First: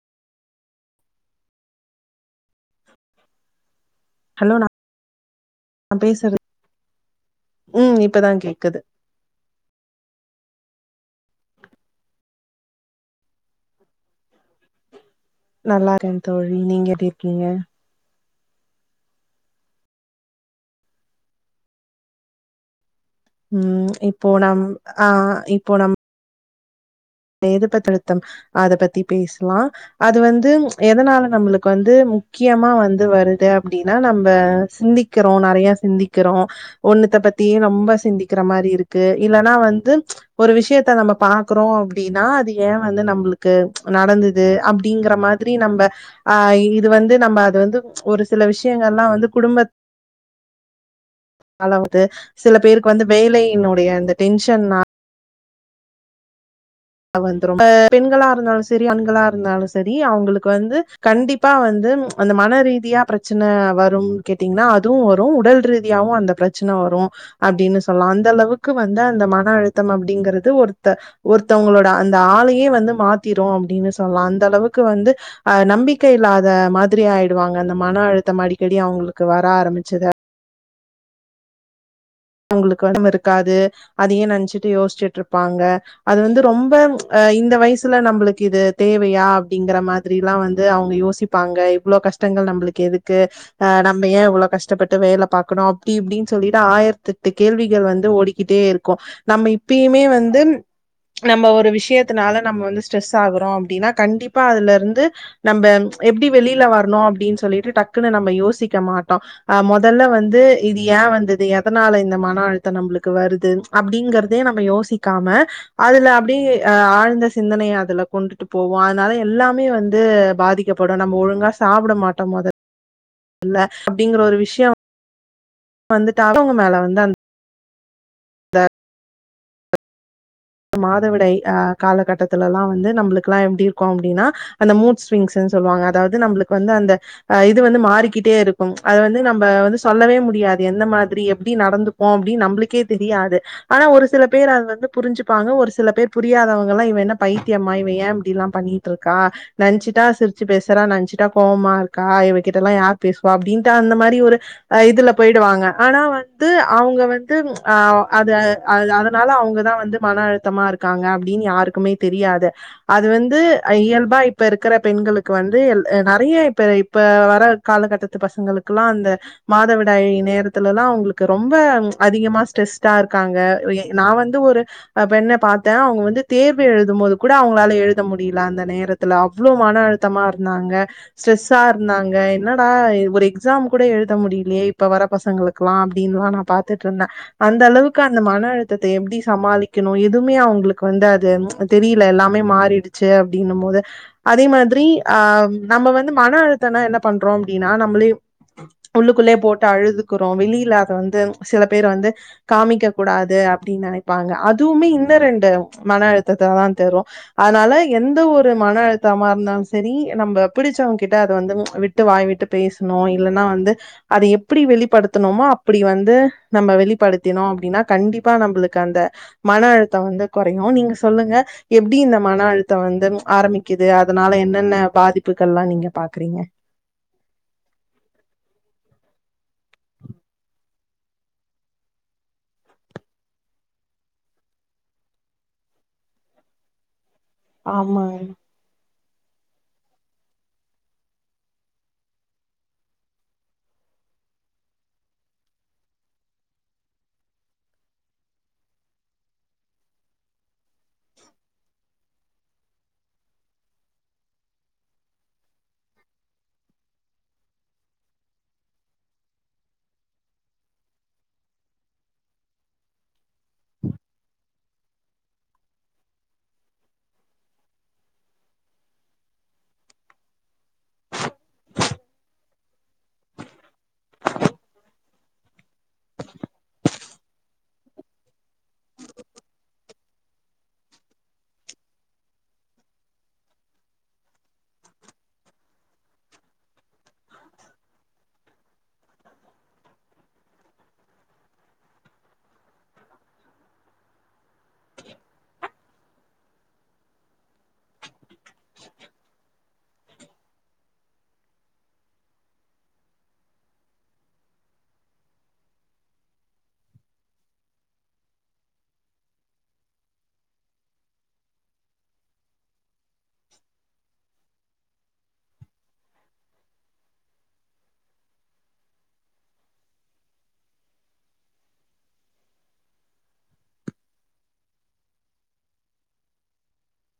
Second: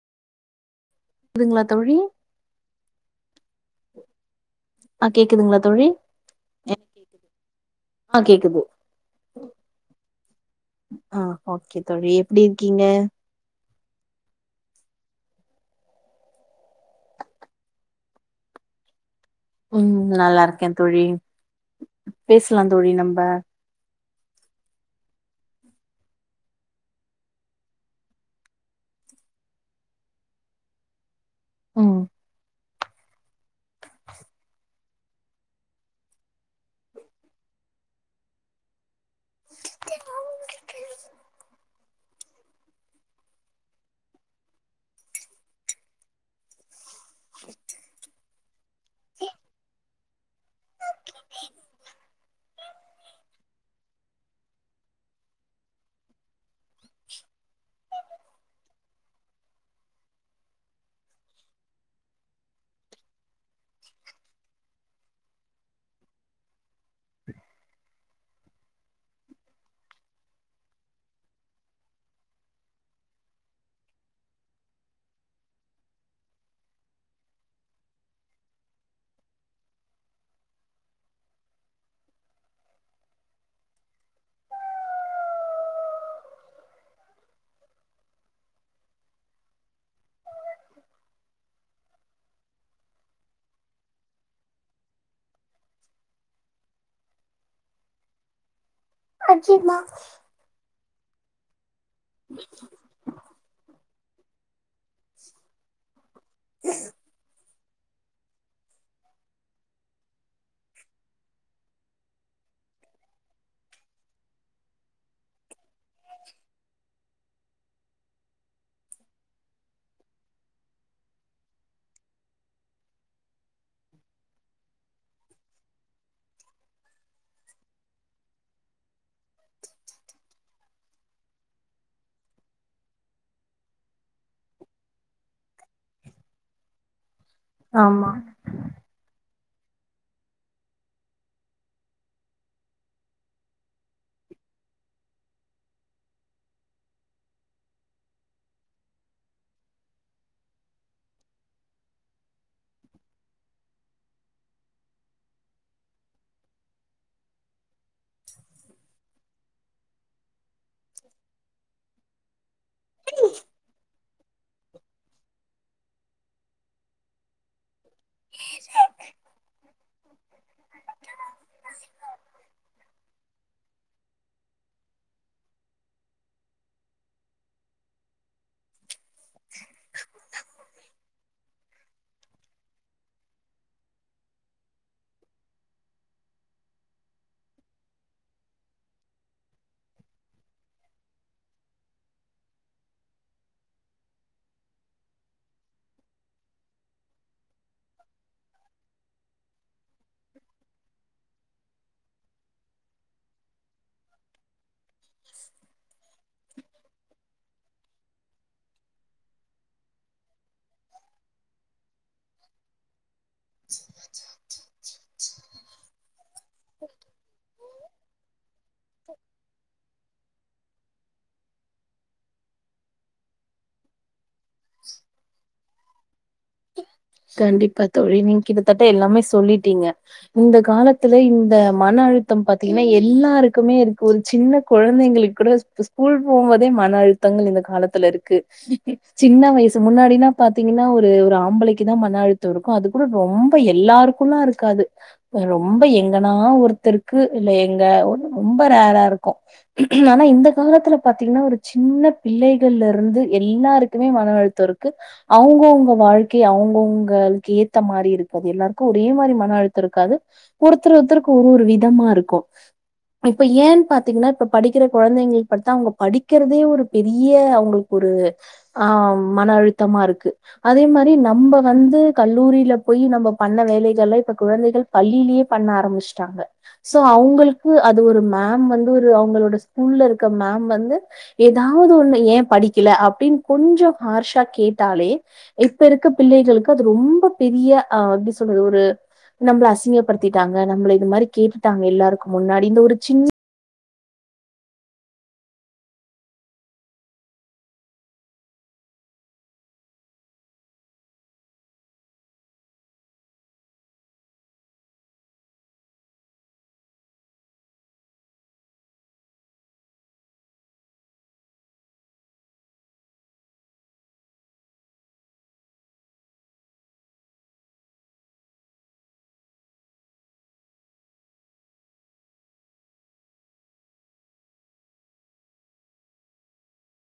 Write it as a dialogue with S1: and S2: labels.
S1: துங்களா தோழி
S2: ஹலோ நா
S1: ஆ கேக்குதுங்களா தோழி
S2: பேசுறது
S1: ஏ
S2: ம்
S1: ஆ
S2: இப்பதா
S1: கேக்குது ஆ ஓகே தோழி எப்டி இருக்கீங்க
S2: நல்லா இருகே தோழி நீங்க எப்டி இருக்கீங்க
S1: ம் நல்லா இருக்கே தோழி பேசலாந்தோழி நம்ப
S2: ம் இப்போ நம் ஆ இப்போ நம் னே எது பத்தின தம் அத பத்தி பேசலா அது வந்து எதனால நம்ளுக்கு வந்து
S1: ம்
S2: முக்கியமா வந்து வருது அப்டின்னா நம்ப சிந்திக்கிறோ நெறயா சிந்திக்கிறோ ஒன்னுத்த பத்தியே ரொம்ப சிந்திக்கிற மாரி இருக்கு இல்லன்னா வந்து ஒரு விஷயத்த நம்ம பாக்குறோ அப்டின்னா அது ஏ வந்து நம்ளுக்கு நடந்தது அப்படிங்கற மாதிரி நம்ப ஆ இது வந்து நம்ம அது வந்து ஒரு சில விஷயங்கள்லா வந்து குடும்ப அளவுது சில பேருக்கு வந்து வேலையினுடைய அந்த டென்ஷன் ஆ அ வந்துரும் அ பெண்களா இருந்தாலு சரி ஆண்களா இருந்தாலு சரி அவங்ளுக்கு வந்து கண்டிப் பா வந்து அந்த மன ரீதியா பிரச்சன வரும் கேட்டீங்ன்னா அதுவு வரு உடல் ரீதியாவு அந்த பிரச் பிரச்சன வரு அப்டின்னு சொல்லா அந்த அளவுக்கு வந்து அந்த மன அழுத்தம் அப்படிங்குறது ஒருத்த ஒரு தவங்களோட அந்த ஆளயே வந்து மாத்திரு அப்படின்னு சொல்லா அந்த அளவுக்கு வந்து அ நம்பிக்கை இல்லாத மாதிரி ஆயிடுவாங்க அந்த மன அழுத்தம் அடிக்கடி அவங்களுக்கு வர ஆரம்பிச்சது அவங்களுக்கு [inaudible] இருக்காது அதையே நெனச்சிட்டு யோசிச்சிட்டு இருப்பாங்க அது வந்து ரொம்ப அஹ் இந்த வயசுல நம்மளுக்கு இது தேவையா அப்டிங்கற மாதிரில்லா வந்து அவங்க யோசி ப்பாங்க இவ்ளோ கஷ்டங்கள் நம்மளுக்கு எதுக்கு ஆஹ் நம்ம ஏ இவ்ளோ கஷ்டப்பட்டு வேல பாக்கணு அப்டி இப்டின்னு சொல்லிட்டு ஆயிரத் தெட்டு கேள்விகள் வந்து ஓடிக்கிட்டே இருக்கு நம்ம இப்பயுமே வந்து நம்ம ஒரு விஷயத் தனால நம்ம வந்து ஸ்ட்ரெஸ் ஆகுறோ அப்டின்னா கண்டிப்பா அதுல இருந்து நம்ம எப்டி வெளில வரணு அப்டின்னு சொல்லிட்டு டக் க்குனு நம்ம யோசிக்க மாட்டோ மொதல்ல வந்து இது ஏ வந்தது எதனால இந்த மன அழுத்தம் நம்மளுக்கு வருது அப்டிங்கறதே நம்ம யோசிக்காம அதுல அப்டியே அ ஆழ்ந்த சிந்தனைய அதுல கொண்டுட்டு போவோ அதனால எல்லாமே வந்து பாதிக் ப்படு நம்ம ஒழுங்கா சாப்பட மாட்டோ மொ [inaudible] தல்ல அப்டிங்கற ஒரு விஷ்யோ வந்துட்டு [unintelligible] மேல வந்து அந் த இந்த மாதவிடாய் அ காலகட்டத்துல லா வந்து நம்மளுக்குல்லா எப்டி இருக்கு அப்டின்னா அந்த மூட் ஸ்விங்ஸ்ன்னு சொல்லுவாங்க அதாவது நம்மளுக்கு வந்து அந்த அ இது வந்து
S1: ஆமா
S2: மாறிக்கிட்டே இருக் அத வந்து நம்ம வந்து சொல்லவே முடியாது எந்த மாதிரி எப்டி நடந்துப்போ அப்டின்னு நம்பளுக்கே தெரியாது ஆனா ஒரு சில பேர் அது வந்து புரிஞ்சு பாங்க ஒரு சில பேர் புரியாதவங்கல்லா இவ என்ன பைத்தியமா இவ ஏ இப்டி லா பண்ணிட்ருக்கா நென்ச்சிட்டா சிரிச்சு பேசுறா நென்ச்சிட்டா கோவமா இருக்கா இவகிட்டல்லா யார் பேசுவா அப்டின்ட்டு அந்த மாதிரி ஒரு இதுல போயிடுவாங்க ஆனா வந்து அவங்க வந்து ஆ அது அதனால அவங்கதா வந்து மன அழுத்தமா இருக்காங்க அப்டின்னு யாருக்குமே தெரியாது அது வந்து இயல்பா இப்ப இருக்கற பெண்களுக்கு வந்து நெறைய இப்ப இப்ப வர காலகட்டத்து பசங்களுக்குல்லா அந்த மாதவிடாயி நேரத்துலல்லா அவுங்களுக்கு ரொம்ப அதிகமா ஸ்ட்ரெஸ்ட்டா இருக்காங்க நா வந்து ஒரு அ பெண்ண பாத்த அவங்க வந்து தேர்வு எழுதும் போது கூட அவங்களால எழுத முடியல அந்த நேரத் துல அவ்ளோ மன அழுத்தமா இருந்தாங்க ஸ்ட்ரெஸ்சா இருந்தாங்க என்னடா ஒரு எக்ஸாம் கூட எழுத முடியலையே இப்ப வர பசங்களுக்குல்லா அப்டின்னுல்லா நா பாத்துட்டு இருந்த அந்த அளவுக்கு அந்த மன அழுத்தத்தை எப்டி சமாளி க்கணு எதுமே அவுங்களுக்கு வந்து அது தெரியல எல்லாமே மாறிடுச்சு அப்டின்னும் போது அதே மாதிரி ஆ நம்ம வந்து மன அழுத்தனா என்ன பண்றோ அப்டின்னா நம்ளீவ் உள்ளுக்குள்ளேயே போட்டு அழுதுக்குறோ வெளியில அத வந்து சில பேர் வந்து காமிக்க கூடாது அப்டின்னு நெனைப்பாங்க அதுவுமே இன்ன ரெண்டு மன அழுத்தத்த தா தரு அதனால எந்த ஒரு மன அழுத்தமா இருந்தாலு சரி நம்ம பிடிச்சவங்க கிட்ட அத வந்து விட்டு வாய் விட்டு பேசணு இல்லன்னா வந்து அத எப்டி வெளிப்படுத்தணுமோ அப்டி வந்து நம்ம வெளிப்படுத்தினோ அப்டின்னா கண்டிப்பா நம்மளுக்கு அந்த மன அழுத்தம் வந்து கொறையு நீங்க சொல்லுங்க எப்டி இந்த மன அழுத்தம் வந்து ஆரம்பிக்குது அதனால என்னென்ன பாதிப்புகள்லா நீங்க பாக்குறீங்க
S1: கண்டிப்பா தோழி நீங்க கிட்டத்தட்ட எல்லாமே சொல்லிட்டீங்க இந்த காலத்துல இந்த மன அழுத்தம் பாத்தீங்கன்னா எல்லாருக்குமே இருக்கு ஒரு சின்ன கொழந்தைங்களுக்கு கூட ஸ்கூல் போம்போதே மன அழு த்தங்கள் இந்த காலத்துல
S2: ஆமாங்க
S1: இருக்கு சின்ன வயசு முன்னாடினா பாத்தீங்கன்னா ஒரு ஒரு ஆம்பளை க்குதா மன அழுத்தோ இருக்கும் அது கூட ரொம்ப எல்லாருக்குல்லா இருக்காது ரொம்ப எங்கன்னா ஒருத்தருக்கு இல்ல எங்க ரொம்ப ரேரா இருக்கு ஆனா இந்த காலத்துல பாத்தீங்கன்னா ஒரு சின்ன பிள்ளைகள்ல இருந்து எல்லாருக்குமே மன அழுத் தோ இருக்கு அவுங்கவுங்க வாழ்க் அவங்கவுங்களுக்கு ஏத்த மாரி இருக்காது எல்லாருக்கு ஒரே மாரி மன அழுத்தோ இருக்காது ஒருத்தர் ஒருத்தர்க்கு ஒரு ஒரு விதமா இருக்கு இப்ப ஏன்னு பாத்தீங்கன்னா இப்ப படிக்கிற கொழந்தைங்களுக்கு பாத்தா அவங்க படிக்கிறதே ஒரு பெரிய அவுங்களுக்கு ஒரு ஆ மன அழுத்தமா இருக்கு அதே மாரி நம்ப வந்து கல்லூரியில போய் நம்ம பண்ண வேலைகள்லா இப்ப குழந்தைகள் பள்ளியிலயே பண்ண ஆரம்பிச்ட்டாங்க சோ அவுங்களுக்கு அது ஒரு மேம் வந்து ஒரு அவுங்களோட ஸ்கூல்ல இருக்க மேம் வந்து ஏதாவது ஒண்ணு ஏ படிக்கல அப்டின்னு கொஞ்சோ ஹார்ஷா கேட்டாலே இப்ப இருக்க பிள்ளைகளுக்கு அது ரொம்ப பெரிய ஆ எப்டி சொல்றது ஒரு நம்பள அசிங்கப்படுத்திட்டாங்க நம்பள இது மாரி கேட்டுட்டாங்க எல்லாருக்கு முன்னாடி இந்த ஒரு சின்ன